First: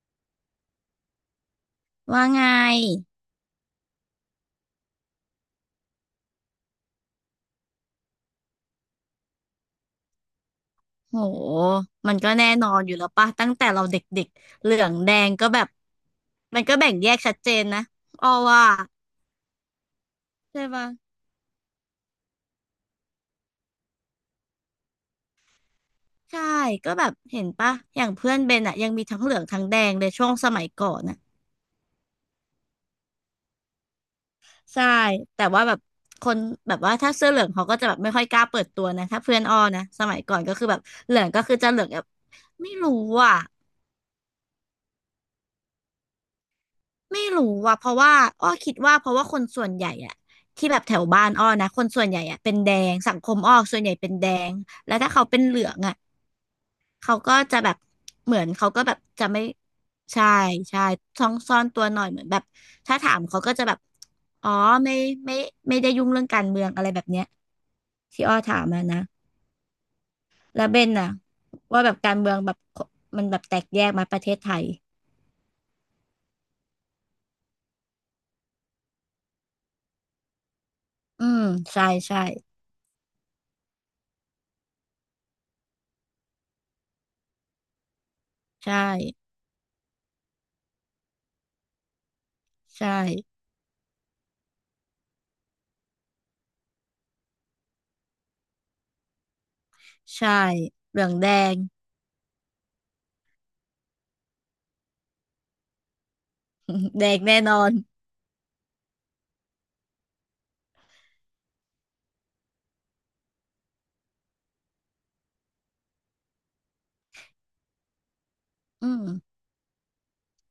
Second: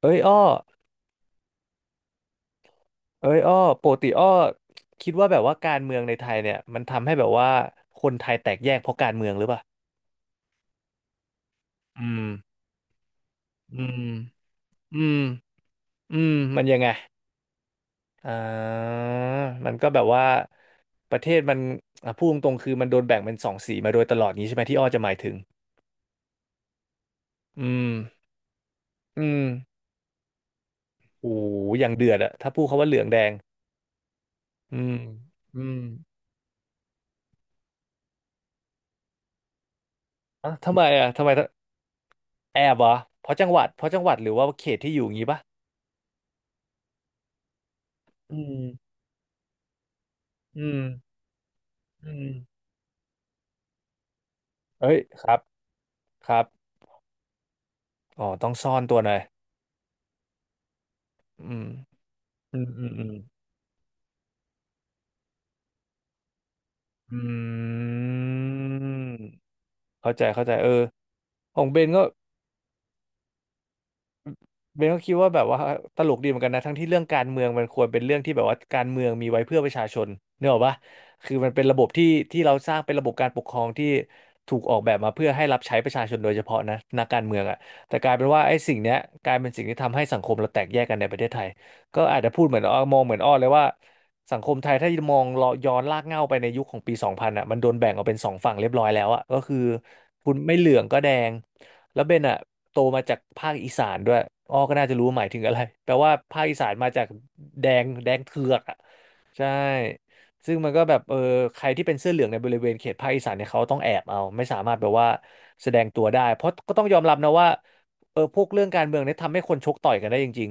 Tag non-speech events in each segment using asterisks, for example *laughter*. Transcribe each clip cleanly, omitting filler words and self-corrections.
เอ้ยอ้อว่าไง เอ้ยอ้อปกติอ้อคิดว่าแบบว่าการเมืองในไทยเนี่ยมันทำให้แบบว่าคนไทยแตกแยกเพราะการเมืองหรือเปล่าโหอืมันมก็แน่นอนอยู่แล้วป่ะตั้งแต่อืเราเดม ็กๆเหลืองอืแดม งก็แบบอืมมัมันนก็ยังไงแบ่งแยกชัดเจนนะอออ่ว่าามันก็แบบว่าใช่ปะประเทศมันอ่ะพูดตรงๆคือมันโดนแบ่งเป็นสองสีมาโดยตลอดนี้ใช่ไหมที่อ้อจะหมายถึงใช่ ก็แบบเห็นอืป่ะมอย่างเพื่อนเบนอะยังมีทั้งอืเหลือมงทั้งแดงเลยช่วงสมัยก่อนน่ะโอ้โหอย่างเดือดอะถ้าพูดคำว่าเหลืองแดงอืใช่ ม แต่อืว่าแบมบคนแบบว่าถ้าเสื้อเหลืองเขาก็จะแบบไม่ค่อยกล้าเปิดตัวนะถ้าเพื่อนอ้อนะสมัยก่อนอ่ะก็คือทำแบไมบอะเหลืทำองไมก็คือจะเหลืองแบบแอไม่บเหรรู้อเพอ่ะ ราะจังหวัดเพราะจังหวัดหรือว่าเขตที่อยู่อย่างงี้ปะไม่รู้ว่ะเพราะว่าอือ้อมคิดว่าเพราะว่าคนส่วนใหญ่อะอืที่แบม บแถวบ้านอ้อนะคนส่วนอืใหญ่มอะเป็นแดงสังคมอ้อส่วนใหญ่เป็นแดงเอ้แล้ยวถ้าคเขารัเป็บนเหลืองอะครับเขาก็จะแบบอ๋อเหมือนต้องเขาซ่อก็นแบตับวหน่อยจะไม่ใช่ใช่ซ่องอืซ่อมนตัวหน่อยเหมือนแบบอืมอืมถ้าอืมถามเขาก็จะแบบอ๋อไม่ไม่ไม่ได้ยุ่งเรื่องการเมืองอะไรแบบอืเนี้ยที่อ้อถามมานะมเข้าใจเข้าใจแล้เอวเบอนน่ะของเบว่าแบนบก็ การเมืองแบบมันแบบแตกแยกมาประเทศไทยเบนก็คิดว่าแบบว่าตลกดีเหมือนกันนะทั้งที่เรื่องการเมืองมันควรเป็นเรื่องที่แบบว่าการเมืองมีไว้เพื่อประชาชนเนกอะปะอืคือมมันเป็นระบใช่บที่ใช่ที่เราสร้างเป็นระบบการปกครองที่ถูกออกแบบมาเพื่อให้รับใช้ประชาชนโดยเฉพาะนะนักการเมืองอ่ะแต่กลายเป็นว่าไอ้ใชสิ่งเนี้ยก่ลายเป็นสิ่งที่ทำให้สังคมเราแตกแยกกันในประเทศไทยก็อาจจะพูดเหมือนอ้อใช่ มองเหมือนอ้อเลยว่าสังคมไทยถ้ามองเลาะย้อนลากเหง้าไปในยุคของปี2000อ่ะมันโดนแบ่งออกเป็นสองฝั่งเรียบร้อยแล้วอ่ะก็คือคุใช่ณไม่เหลืองเหก็ลืแดองแดง ง แล้วเบนอะโตมาจากภาคอีสานด้วยอ้อก็น่าจะรู้หมายถึงอะไรแปลว่าภาคอีสานมา *laughs* จาแดกงแน่นอแดนงแดงเถือกอะใช่ซึ่งมันก็แบบเออใครที่เป็นเสื้อเหลืองในบริเวณเขตภาคอีสานเนี่ยเขาต้องแอบเอาไม่สามารถแบบว่าแสดงตัวได้เพราะก็ต้องยอมรับนะว่าเออพวกเรื่องการอืเมืองมเนี่ยทำให้คนชกต่อยกันได้จริง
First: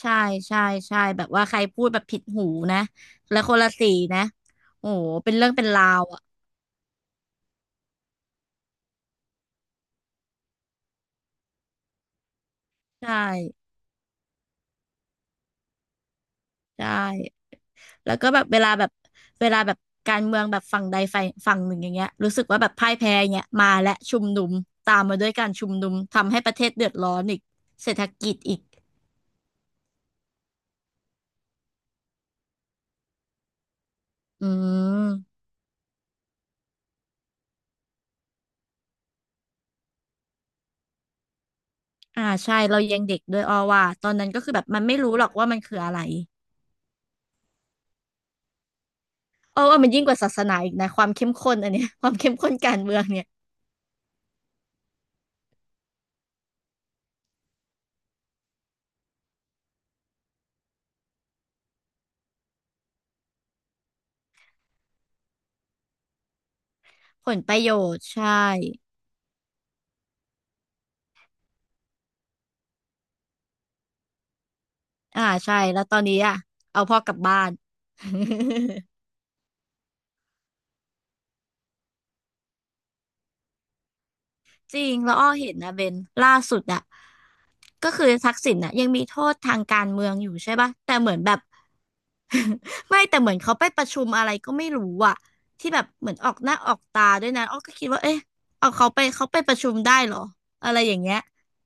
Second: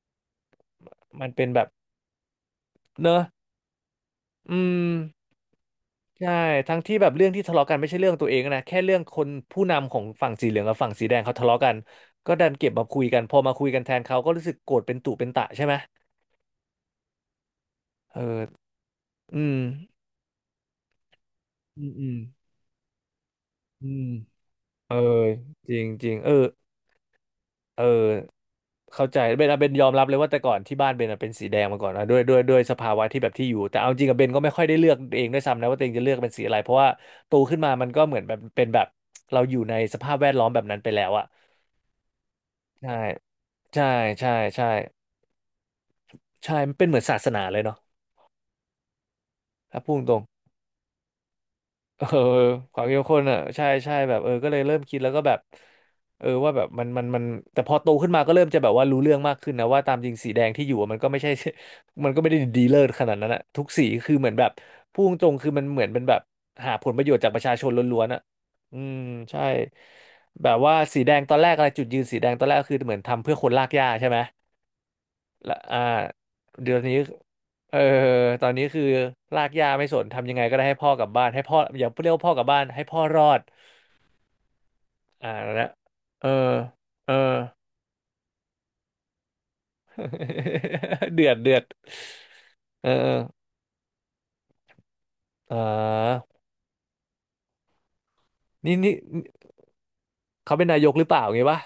ใช่ใช่ใช่ๆแบมับนว่าเป็นใครแบบพูดแบบผิดหูนะเนอะแล้วคนละสีนะอืม โอ้โหเป็นเรื่องเป็นราวอ่ะใช่ทั้งที่แบบเรื่องที่ทะเลาะกันไม่ใช่เรื่องตัวเองนะแค่เรื่องคนผู้นำของฝั่งสีเหลืองกับฝั่งสีแดงเขาทะเลาะกันก็ดันเก็บมาคุยใช่กันพอมาคุยกันแทนเขาก็รู้สึกโกรธเป็นตุเป็นตะใช่ไหมใช่แล้เอวก็แบอบเวลาแบบอืเวมลาแบบการเมืองแบบฝั่งใดฝ่ายฝั่งหนึ่งอือมย่างอืเงี้ยมรู้สึกว่าแบบพ่ายแพ้อย่างเงี้ยมาอืและมชุมนุมเอตาอมมาด้วยการชุจมริงนุมจริงเอทำอให้ประเทศเดือดร้อนอีกเออเศรษฐกิจอีกเข้าใจเบนอะเบนยอมรับเลยว่าแต่ก่อนที่บ้านเบนอะเป็นสีแดงมาก่อนนะด้วยสภาวะที่แบบที่อยู่แต่เอาจริงกับเบนก็อืไม่ค่อยได้เลือกเองมด้วยซ้ำนะว่าตัวเองจะเลือกเป็นสีอะไรเพราะว่าโตขึ้นมามันก็เหมือนแบบเป็นแบบเราอยู่ในสภาพแวดล้อมแบบนั้นไปแล้วอะอ่าใช่เราใช่ ยังเด็กด้วยอ้อว่าใช่ตอนนั้ใช่นก็คือแบใช่บมันไม่รู้หรอกว่ามันคืออะไร ใช่มันเป็นเหมือนศาสนาเลยเนาะเออว่าถ้ามันพูดยิ่งตกรว่างศาสนาอีกนะความเข้มข้นอันเนี้ย *laughs* เอคอวามเข้มข้นคการวามเมืเข้อมงข้นเนี่ยอ่ะใช่ใช่แบบเออก็เลยเริ่มคิดแล้วก็แบบเออว่าแบบมันแต่พอโตขึ้นมาก็เริ่มจะแบบว่ารู้เรื่องมากขึ้นนะว่าตามจริงสีแดงที่อยู่อะมันก็ไม่ใช่ *laughs* มันก็ไม่ได้ดีเลิศขนาดนั้นอะทุกสีคือเหมือนแบบพูดตรงๆคือมันเหมือนเป็นแบบหาผลประโยชน์ผจากปลระปชาระชนโยชล้วน์นๆอะใช่อืมใช่แบบว่าสีแดงตอนแรกอะไรจุดยืนสีแดงตอนแรกก็คือเหมือนทำเพื่อคนลากหญ้าใช่ไหม อ่าละใช่อ่าแล้วตอนนี้อ่ะเดี๋ยวเอานี้พ่อกลับบ้าน เออ *laughs* ตอนนี้คือลากย่าไม่สนทำยังไงก็ได้ให้พ่อกลับบ้านให้พ่ออย่าเรียกว่าพ่อกลับบ้านให้พ่อรอดจริงแล้วอ้อ่าอเห็นแล้วนะเบนเอล่าอสุดอ่ะเออ ก็คือทักษิณน่ะยังมีโทษทางการเมืองอยู่ใช่ปะแต่เหมื *laughs* อนเดืแบอดบ เดือดเอ *laughs* อไม่เอแต่อเหมือนเขาไปประชุมอะไรก็ไม่รู้อ่ะอ่ที่แบบเหมือนาออกหน้าออกตาด้วยนะอ้อก็คิดว่าเอ๊ะเอานี่เขานี่ไปเขาไปประชุมได้เหรอเขาเป็นอะไรนายอกย่าหงรือเงี้เปย ล่าไงวะ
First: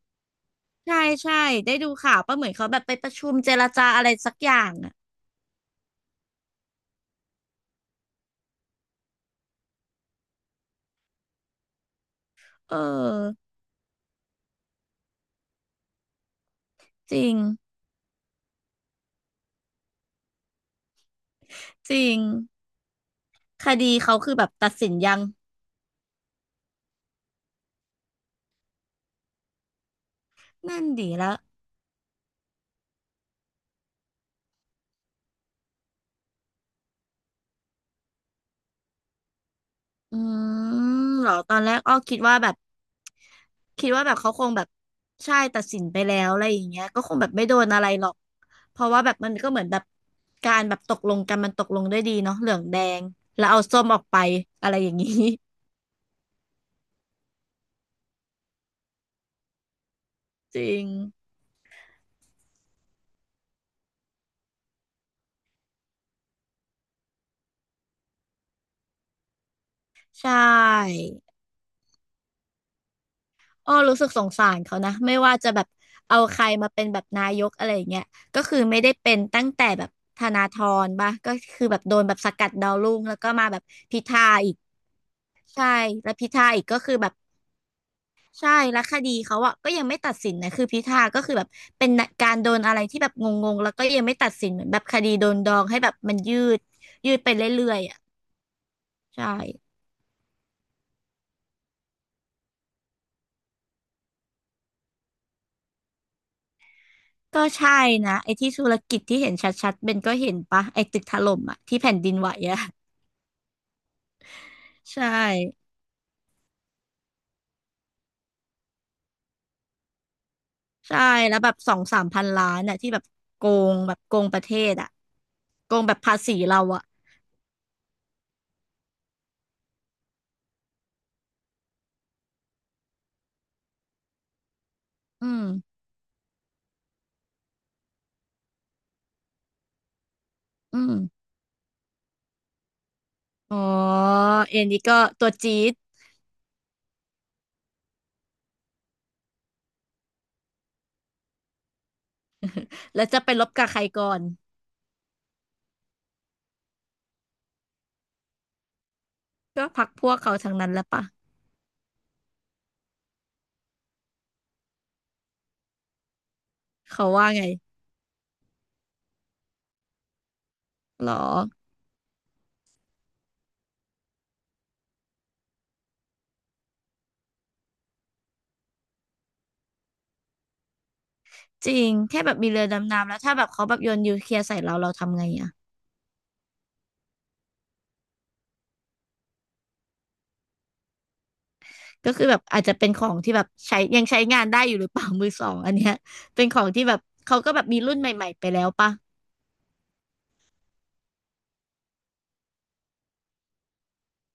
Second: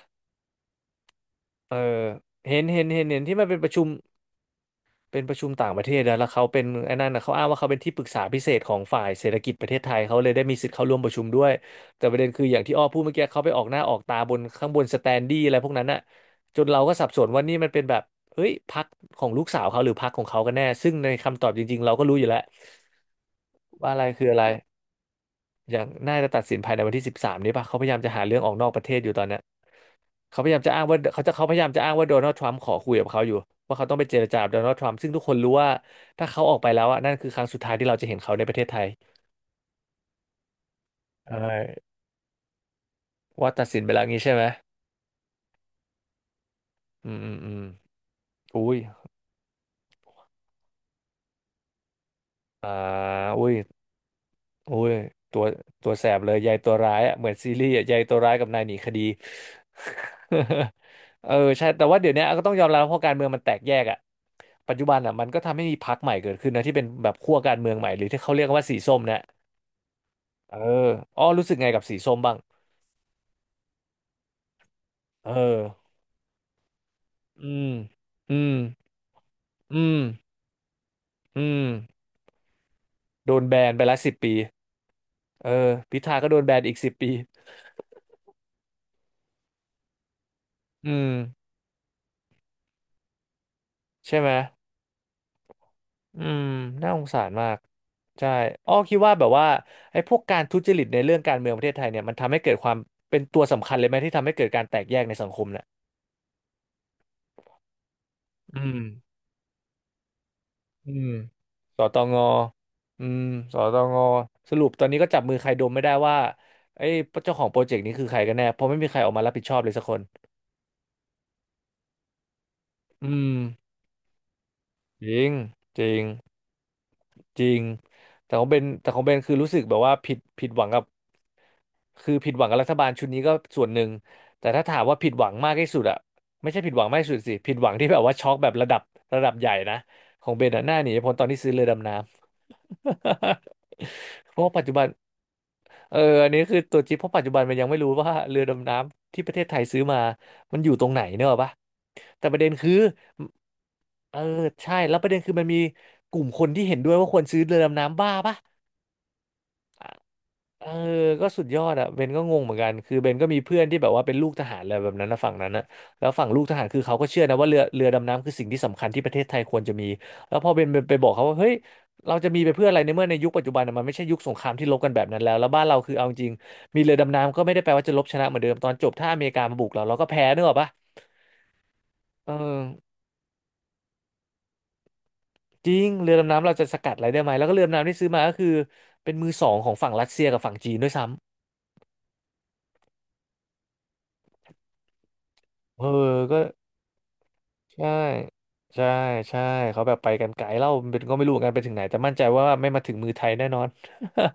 ใช่ใช่เอได้อดูข่าวป่ะเหมือนเห็นเขาแบเห็บนไปเห็ปนระเห็นชุที่มมันเจเป็นรประชุจาม อะไรสักอย่างอ่ะต่างประเทศนะแล้วเขาเป็นไอ้นั่นนะเขาอ้างว่าเขาเป็นที่ปรึกษาพิเศษของฝ่ายเศรษฐกิจประเทศไทยเขาเลยได้มีสิทธิ์เข้าร่วมประชุมด้วยแต่ประเด็นคืออย่างเอที่อ้อพูดเมื่อกี้เขาอไปออกหน้าออกตาบนข้างบนสแตนดี้อะไรพวกนั้นน่ะจนเราก็สับจสนริงว่านี่มันเป็นแบบเฮ้ยพรรคของลูกสาวเขาหรือพรรคของเขากันแน่ซึ่งในคำตอบจริงๆจเราก็ริรู้งอยู่แล้วคว่าดีอะไรเขาคือคืออะแบไรบตัดสินยังอย่างน่าจะตัดสินภายในวันที่13นี้ป่ะเขาพยายามจะหาเรื่องออกนอกประเทศอยู่ตอนเนี้ เขาพยายามจะนั่อ้านงว่าดีเขาแล้จะวเขาพยายามจะอ้างว่าโดนัลด์ทรัมป์ขอคุยกับเขาอยู่ว่าเขาต้องไปเจรจากับโดนัลด์ทรัมป์ซึ่งทุกคนรู้ว่าถ้าเขาออกไปแล้วอ่ะนั่นคือครั้งสุดท้ายที่เราจะเห็นเขาในประเทศไทยอืมเหรอใช่ตอนแรกอ้อคิดว่าแบบว่าตัดสินคิไปดแล้ว่าวแบบงี้เขาใช่ไหคมงแบบใช่ตัดสินไปแล้วอะไรอย่างเงี้ยก็อืคมงแบอืบมไม่อืโดมนอะไรหรอกอุ้เพยราะว่าแบบมันก็เหมือนแบบการแบบตกลงกันมันตกลงด้วยดีเนาะเหลืองอ่าแดงแล้อุ้วยเอาส้มออกไปอะอุ้ไรอย่ายงงี้ ตัวตัวแสบเลยยายตัวร้ายอ่ะเหมือนซีรีส์อ่ะยายตัวร้ายกับนายหนีคดี *laughs* จริ *laughs* งเออใช่แต่ว่าเดี๋ยวนี้ก็ต้องยอมรับเพราะการเมืองมันแตกแยกอ่ะปัจจุบันอ่ะมันก็ทำให้มีพรรคใหม่เกิดขึ้นนะที่เป็นแบบขั้วการเมืองใหม่หรือที่เขาเรียกกันว่าสีส้มนะ ใช่ เอออ้อรู้สึกไงกับสีส้มบ้างอ้อรู้สึกสงสารเขานะไม่เอว่าจะแบบอเอาใครมาเป็นแบบนายอืกอะมไรอย่างเงี้ยอืก็มคือไม่ได้เป็นตั้งแต่อืแบบมธนาธรปะก็อืคือมแบบโดนแบบสกัดดาวรุ่งแล้วก็โดนมาแบแบบนไปละพิสิบธาปีอีกเออใช่พิแล้วธาพิก็โดนธาแบอีนกอีก็กสิคืบอแบปีบใช่แล้วคดีเขาอะก็ยังไม่ตัดสินนะคือพิอืธามก็คือแบบเป็นการโดนอะไรที่แบบงงๆแล้วก็ยังไม่ใช่ตัไหมดสินเหมือนแบบคดีโดนดองให้แบบมันอืยืมดน่าสงยืดสาไปรเรมากื่อยๆอะใช่อ้อคิดว่าแบใช่บว่าไอ้พวกการทุจริตในเรื่องการเมืองประเทศไทยเนี่ยมันทำให้เกิดความเป็นตัวสำคัญเลยไหมที่ทำให้เกิดการแตกแยกในสังคมเนี่ยก็ใช่นะไอ้ที่อืธุรม กิจที่เห็นชัดๆเบนก็เห็นปะไอ้อืตึกมถล่มอะที่สแผ่นตดินงไหวอะ อืมสตงสรุปตอนนี้ใช่ก็จับมือใครดมไม่ได้ว่าไอ้เจ้าของโปรเจกต์นี้คือใครกันแน่เพราะไม่มีใครออกมารับผิดชอบเลยสักคนใช่แล้วแบบสองสามพันล้านน่ะที่แบบอืมโกงแบบโกงประเทศอ่ะจริงโกจงริแบบงภาษีเราอ่ะจริงแต่ของเบนคือรู้สึกแบบว่าผิดหวังกับคือผิดหวังกับรัฐบาลชุดนี้ก็ส่วนหนึ่งแต่ถ้าถามว่าผิดหอืวังมมากที่สุดอะไม่ใช่ผิดหวังมากที่สุดสิผิดหวังที่แบบว่าช็อกแบบระดับใหญ่นะของเบนอะหน้าอืหนีมพ้นตอนที่ซื้อเรือดำน้อ๋อำ *laughs* เพราะว่าเอ็ปัจนจุนี่บันก็ตัวจี๊ดเอออันนี้คือตัวจิ๊บเพราะปัจจุบันมันยังไม่รู้ว่าเรือดำน้ำที่ประเทศไทยซื้อมามันอยู่ตรงไหนเนกอะปะแต่ประเด็นคือแล้วจะไปลบกับใครก่อเออนใช่แล้วประเด็นคือมันมีกลุ่มคนที่เห็นด้วยว่าควรซื้อเรือดำน้ำบ้าปะ ก็พรรคพวกเขาทั้งเออนั้นแหล้วปะก็สุดยอดอะเบนก็งงเหมือนกันคือเบนก็มีเพื่อนที่แบบว่าเป็นลูกทหารอะไรแบบนั้นนะฝั่งนั้นนะแล้วฝั่งลูกทหารคือเขาเขาก็เชื่อว่านะไงว่าเรือดำน้ำคือสิ่งที่สำคัญที่ประเทศไทยควรจะมีแล้วพอเบนไปบหรออกเขาว่าเฮ้ยเราจะมีไปเพื่ออะไรในเมื่อในยุคปัจจุบันน่ะมันไม่ใช่ยุคสงครามที่รบกันแบบนั้นแล้วแล้วบ้านเราคือเอาจริงมีเรือดำน้ำก็ไม่ได้แปลว่าจะรบชนะเหมือนเดิมตอนจบถ้าอเมริกามาบุกเราเราก็แพ้นึกออกปะจริงแค่เออแบบมีเรือดำน้ำแล้วถ้าแบบเขาแบบโยนนิวเคลียร์ใส่เราเราทำไงอ่ะจริงเรือดำน้ำเราจะสกัดอะไรได้ไหมแล้วก็เรือดำน้ำที่ซื้อมาก็คือเป็นมือสองของฝั่งรัสเซียกับฝั่งจีนด้วยซ้ก็คือแบบอาจจะเป็นของที่แบบใช้ยังใช้งานได้อยู่หรือเปล่ามือสองอันำเอเนี้ยอก็ เป็นของที่แบบเขาก็แบบมีใช่รุ่นใหม่ๆไปแล้วใช่ปะ ใช่เขาแบบไปกันไกลเล่าเป็นก็ไม่รู้เหมือนกันไปถึงไหนแต่มั่นใจว่าไม่มาถึงมือไทยแน่นอน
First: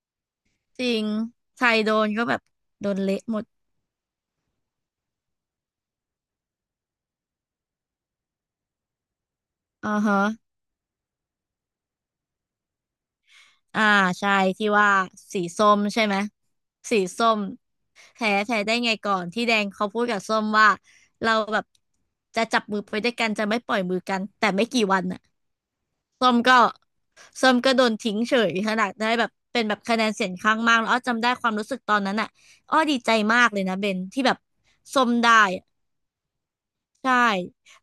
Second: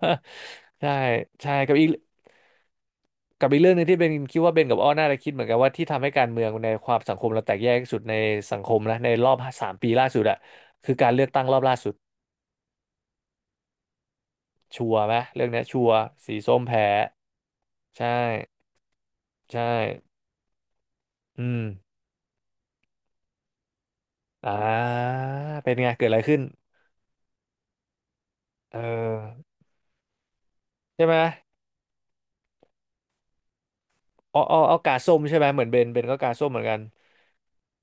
*laughs* จใช่ริงใช่ใครโดนก็แบบโดนเละหมดกับอีกเรื่องหนึงที่เบนคิดว่าเบนกับอ้อน่าจะคิดเหมือนกันว่าที่ทำให้การเมืองในความสังคมเราแตกแยกที่สุดในสังคมนะในรอบ3 ปีอ่าล่าฮะสุดอะคือการเลือกตั้งรอบล่าสุดอ่าใช่ที่ชัว่าวร์ไหมสีเรื่องเนี้ยส้มชัวร์ใช่ไหม สีส้มแพ้สีส้มใช่แพ้แพ้ได้ไงก่อนที่แดใช่งเขาพูดกับส้มว่าเราอืแบมบจะจับมือไปด้วยกันจะไม่ปล่อยมือกันแต่อ่ไม่กี่วันาน่ะเป็นไงเกิดอะไรส้ขึ้มนก็ส้มก็โดนทิ้งเฉยขเอนาดได้แบบอเป็นแบบคะแนนเสียงข้างมากแล้วอ้อใช่ไหมจำได้ความรู้สึกตอนนั้นอ่ะอ้อดีใจมากเลยนะเบนที่แบอ๋บออ๋อเอากาส้มส้มได้ ใช่ไหมเหมือนเบนก็กาส้มเหมือนกัน ใช่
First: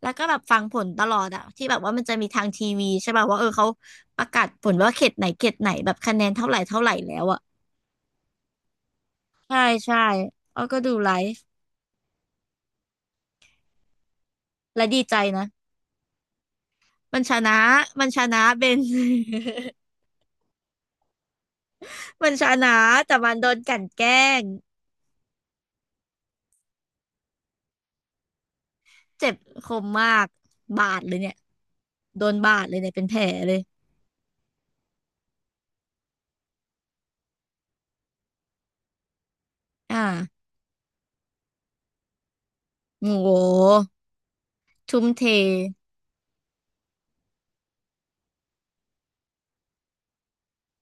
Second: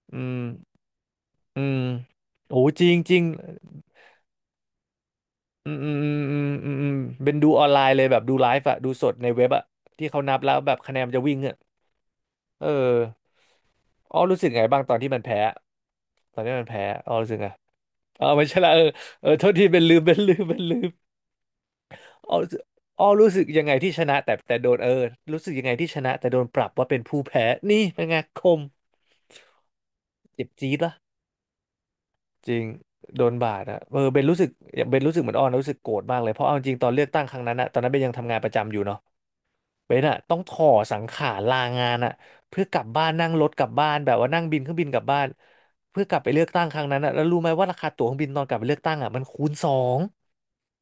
แล้วอืก็แบบฟังผมลตลอดอะอืที่แบมบว่ามันจะมีทางโอ้ทีจวีริงใช่จริงป่ะว่าเออเขาประกาศผลว่าเขตไหนเขตไหอืนมอืแบมบอืคะมแนนอืเท่าไหร่มเท่าอืไหร่มแล้วเป็นอะดูออนไลน์เลยแบบดูไลฟ์อะดูสดในเว็บใช่อะใช่ที่เขานับแล้วอ้อแบบก็ดูคะแนนไลมันจะวิ่งฟ์อะเอออ้อรู้สึกไงบ้างและตอนดีที่ใจมันแพ้นะตอนที่มันแพ้อ้อมันรู้ชสึกไงนะมันชอ๋อนะไม่ใช่เบละเอน อเออโทษทีเป็นลืม *laughs* มัอ้อนชรู้สึกนะอ้อแต่รู้มันสึกโดนยังกไงลั่นที่ชแกล้นะงแต่โดนเออรู้สึกยังไงที่ชนะแต่โดนปรับว่าเป็นผู้แพ้นี่เป็นไงคมเจ็บคมมากเจ็บจี๊ดบาละ ดเลยเนี่ยโดนจบาริดงเลยเนี่ยเป็นแผโดลนบาเลยดอะเออเบนรู้สึกเบนรู้สึกเหมือนอ้อนนะรู้สึกโกรธมากเลยเพราะเอาจริงตอนเลือกตั้งครั้งนั้นอะตอนนั้นเบนยังทำงานประจำอยู่เนาะเบอ่านอะต้องถ่อสังขารลางานอะเพื่อกลับบ้าโอ้นโนั่งรถกลับบ้าหนแบบว่านั่งบินเครื่องบินกทุ่ลับมบ้าเทนเพื่อกลับไปเลือกตั้งครั้งนั้นอะแล้วรู้ไหมว่าราคาตั๋วเครื่องบินตอนกลับไปเลือกตั้งอะมันคูณสอง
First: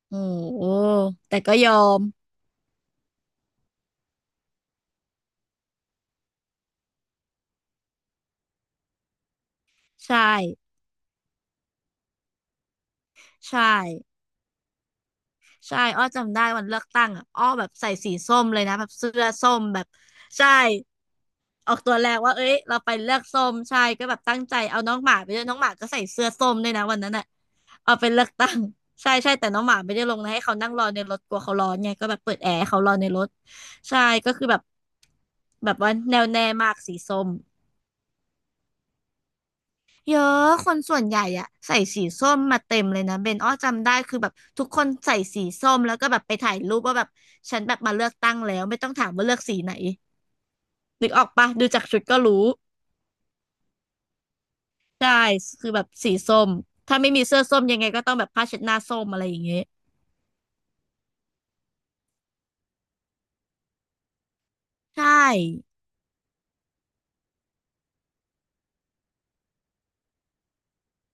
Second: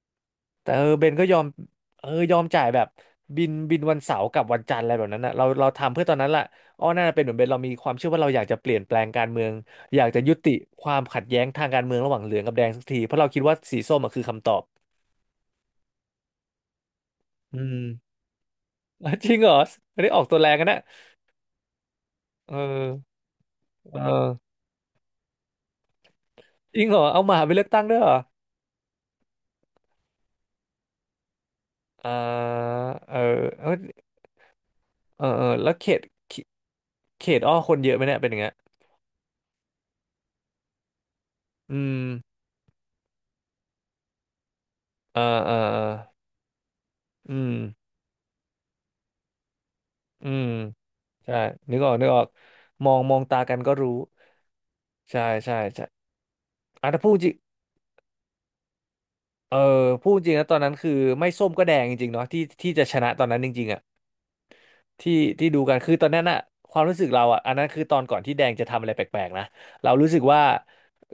โอ้โหแต่เบนก็ยแต่อมก็ยอมยอมจ่ายแบบบินวันเสาร์กับวันจันทร์อะไรแบบนั้นนะเราทำเพื่อตอนนั้นล่ะอ้อน่าจะเป็นเหมือนเบนเรามีความเชื่อว่าเราอยากจะเปลี่ยนแปลงการเมืองอยากใช่จะยุติความขัดแย้งทางการเมืองระหว่างเหลืองกับแดงสักทีเพราะเราคิดว่าใช่ สีส้มอะคือคำตอบใช่อ้อจำได้วันเลือกตั้งอะอ้ออืแบบมใส่สีส้มเลยนะแบบอ่ะเสื้อจริงเหรส้อมแบบไม่ได้ออกตัวแรใช่งกันนะออกตัวแรงว่าเอ้เอยเราไปเลืออกส้มใช่เอก็แบบอตั้งใจเอาน้องหมาไปด้วยน้องหมาก็ใส่เสื้อส้มด้วยจรินะงเหวัรนอนั้นเอาอะหมาไปเลือกตั้งด้เอาวยไปเหรอเลือกตั้งใช่ใช่แต่น้องหมาไม่ได้ลงนะให้เขานั่งรอในรถกลัวเขาร้อนไงอก็แบบเปิดแอ่าร์ให้เขารอในเออรถเออใช่ก็คือแบบเออเออแบแล้วบเขว่าตแนวเขแน่มากสีส้เขม ตอ้อคนเยอะไหมเนี่ยเป็นอย่างเงี้ยเยอะคนส่วนใหญ่อะใส่อืสีมส้มมาเต็มเลยนะเบนอ้อจำได้คือแบบทุกคนใส่เออสีเออส้เอมอแล้วก็แบบไปถ่ายรูปว่าแบบอืมฉันแบบมาเลือกตั้งแล้วไม่ต้องถามว่าเลือกสีไหนอืม นึกออกใช่ปะดูนึกจากออกชุดนึกก็ออกรู้มองตากันก็รู้ใช่ใช่ใช่คือแบใช่บสีส้มอ่ะถ้าถ้าไม่พูดมีจริงเสื้อส้มยังไงก็ต้องแบบผ้าเช็ดหน้าส้มอะไรอย่างเอเงี้อยพูดจริงนะตอนนั้นคือไม่ส้มก็แดงจริงๆเนาะที่จะชนะตอนนั้นจริงๆอ่ะที่ใช่ที่ดูกันคือตอนนั้นอะความรู้สึกเราอ่ะอันนั้นคือตอนก่อนที่แดงจะทำอะไรแปลกๆนะเรารู้สึกว่า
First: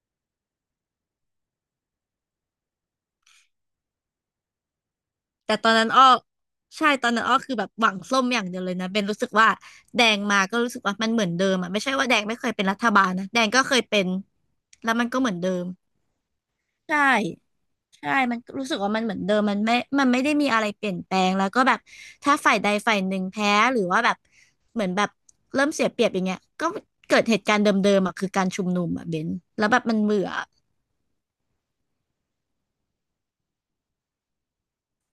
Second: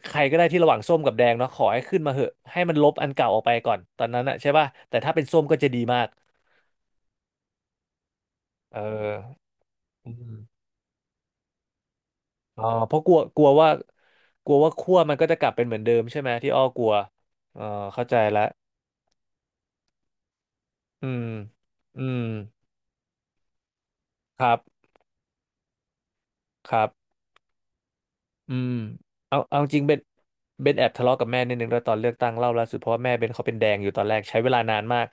ใครก็ได้ที่ระหว่างส้มกับแดงเนาะขอให้ขึ้นมาเหอะให้มันลบอันเก่าออกไปก่อนตอนนั้นอะใช่ป่ะแต่ถ้าเป็นส้มแต่ก็ตจะอนดีนั้นมาอ้อกใช่ตอนนั้นอ้อคือแบบหวังส้มอย่างเดียวเลเอยอนะเบนรู้สึกว่าแดอืงมมาก็รู้สึกว่ามันเหมือนเดิมอะไม่ใช่ว่าแดงไม่เคยอ๋เป็อนรัฐเพราะบากลลัวนะกแดลังวก็ว่าเคยเป็นกลัวว่าแล้ขั้ววมันมันก็ก็เหมือจะนกลัเดิบเป็นม เหมือนเดิมใช่ไหมที่อ้อกลัวใช่เออเข้าใช่ใจมันละ รู้สึกว่ามันเหมือนเดิมมันไม่ได้มีอะไรเปลี่ยนอืแปลม งแล้วก็แบบอืม ถ้าฝ่ายใดฝ่ายหนึ่งแพ้หรือว่าแบบครับ เหมือนแบบเริ่มเสียเปรียบอย่างเงี้ยก็ครับ เกิดเหตุการณ์เดิมๆอ่ะคือการอืชุมมนุมอ่ะเบนเอาแล้จวแบริงบเบมันนเบื่อเบนแอบทะเลาะกับแม่นิดนึงด้วยตอนเลือกตั้งเล่าล่าสุดเพราะว่าแม่เบนเขาเป็นแดงอยู่ตอนแรกใช้เวลานานมาก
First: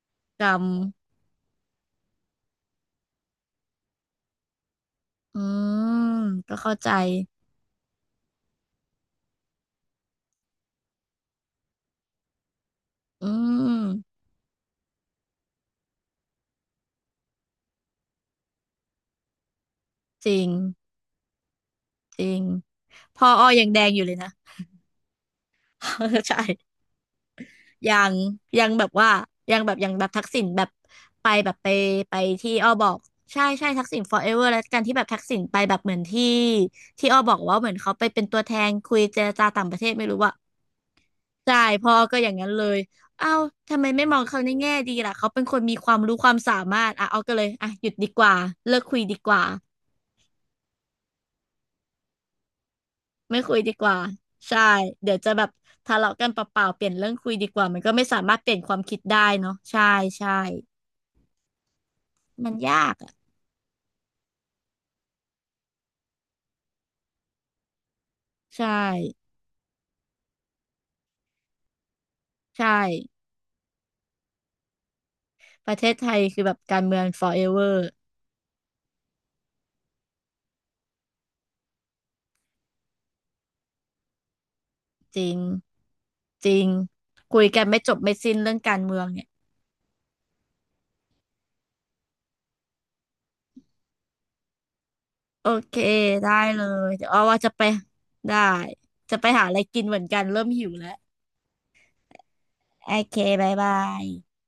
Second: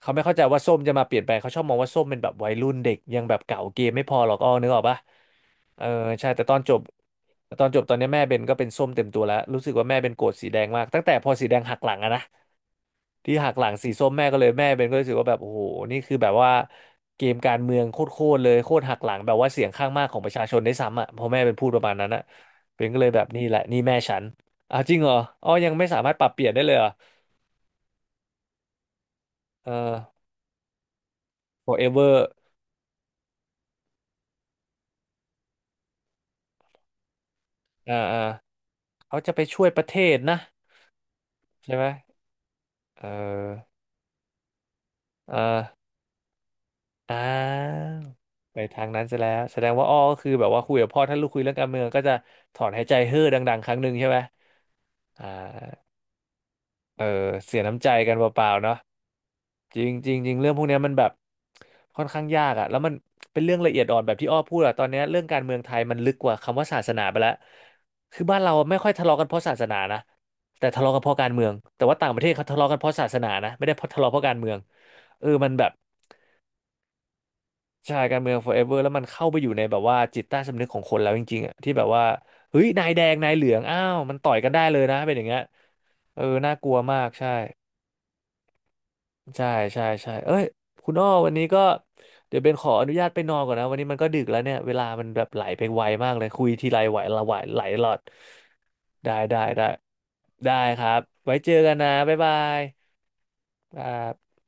เขาไม่เข้าใจกำว่าส้มจะมาเปลี่ยนแปลงเขาชอบมองว่าส้มเป็นแบบวัยรุ่นเด็กยังแบบเก่าเกมไม่พอหรอกอ้อนึกออกปะอืเออมใช่แต่ตก็อนจเข้าบใจแต่ตอนจบตอนนี้แม่เบนก็เป็นส้มเต็มตัวแล้วรู้สึกว่าแม่เบนโกรธสีแดงมากตั้งแต่พอสีแดงหักหลังอะนะอืที่หักหลังสีส้มมแม่ก็เลยแม่เบนก็รู้สึกว่าแบบโอ้โหนี่คือแบบว่าเกมการเมืองโคตรๆเลยโคตรหักหลังแบบว่าเสียงข้างมากของปจระริชางชนได้วยซ้ำอ่ะพอแม่เป็นพูดประมาณนั้นจอะ ริงเป็นก็เลยพแบบออนี่แหอละยังนี่แดงแม่อยู่เลฉัยนนะ อ้าวจริงเหรออ๋อยังไม่สามารถปรั *laughs* บเปลี่ยนได้เลยใช่ เหรอยังยังแบบว่ายังเอแบอ บยังแบบทักษิณแบบไปแบบไปไป forever ที่อ้อบอกใช่ใช่ทักษิณ forever แล้วกันที่แบบทักษิณไปแบบเหมือนที่ที่อ้อบอกว่าเหมือนเขาอ่าไปอ่าเป็นตัวแทนคุยเขาเจรจะไปจาช่ต่าวงยปประเทระศเทไม่ศรู้ว่ะนะใช่ใช่ไหมพ่อก็อย่างนั้นเลยเอเอ้าอทำไมไม่มองเขาในแง่ดีล่ะเขาอ่เป็นคนมีาความรู้ความสามารถอ่ะอ่เอาก็เลยอ่ะหายุดดีกว่าไปเลิทากงคุยนั้นดีซะแล้กวว่าแสดงว่าอ้อก็คือแบบว่าคุยกับพ่อถ้าลูกคุยเรื่องการเมืองก็จะถอนหายใจเฮ้อไม่ดัคุงยๆคดีรั้งหกนึ่งว่าใช่ไหมใช่เดี๋ยวอ่จะแบบาทะเลาะกันเปล่าๆเปลี่ยนเอเรื่องอคุยดีเสีกยว่ามัน้ำนใจก็ไม่กันสามารเปถเปล่าลี่ยนๆคเนาะ วามคิดได้เนาะจใช่ริงจริงจใช่ริงเรื่องพวกเนี้ยมันแบบค่อนข้างยามักนอะแล้วยามันกอะ เป็นเรื่องละเอียดอ่อนแบบที่อ้อพูดอะตอนเนี้ยเรื่องการเมืองไทยมันลึกกว่าคำว่าศาสนาไปแล้วคือบ้านเราใช่ไม่ค่อยทะเลาะกันเพราะศาสนานะแต่ทะเลาะกันเพราะการเมืองแต่ว่าต่างประเทศเขาทะเลาะกันใช่เพราะศาสนานะไม่ได้เพราะทะเลาะเพราะการเมืองเออมันแบปบระเทศไทยคือแบบการเมือง forever ใช่การเมือง forever แล้วมันเข้าไปอยู่ในแบบว่าจิตใต้สำนึกของคนแล้วจริงๆอะที่แบบว่าเฮ้ยนายแดงนายเหลืองอ้าวมันต่อยกันได้เลยนะเป็นอจย่างริเงี้งยเออจน่าริกงลัวมากใช่ คุยกันไม่จบไม่สิ้นเรื่องการเมืองเนี่ยใช่ใช่ใช่เอ้ย คุณอ้อวันนี้ก็ เดี๋ยวเบนขออนุญาตไปนอนก่อนนะ วันนี้มันก็ดึกแล้วเนี่ย เวลามันแบบไหลโอไปเคไวมากเลยได้คุยเลทีไรยไหวเดี๋ยวอ้ละอไหวว่าจะไหลไปหลอดได้ได้จะไปได้หาอะไรได้กินเหมือนกันเริ่มได้หิวคแล้รัวบ ไว้เจอกันนะบ๊ายบายโอเคบ๊ายคบารัยบ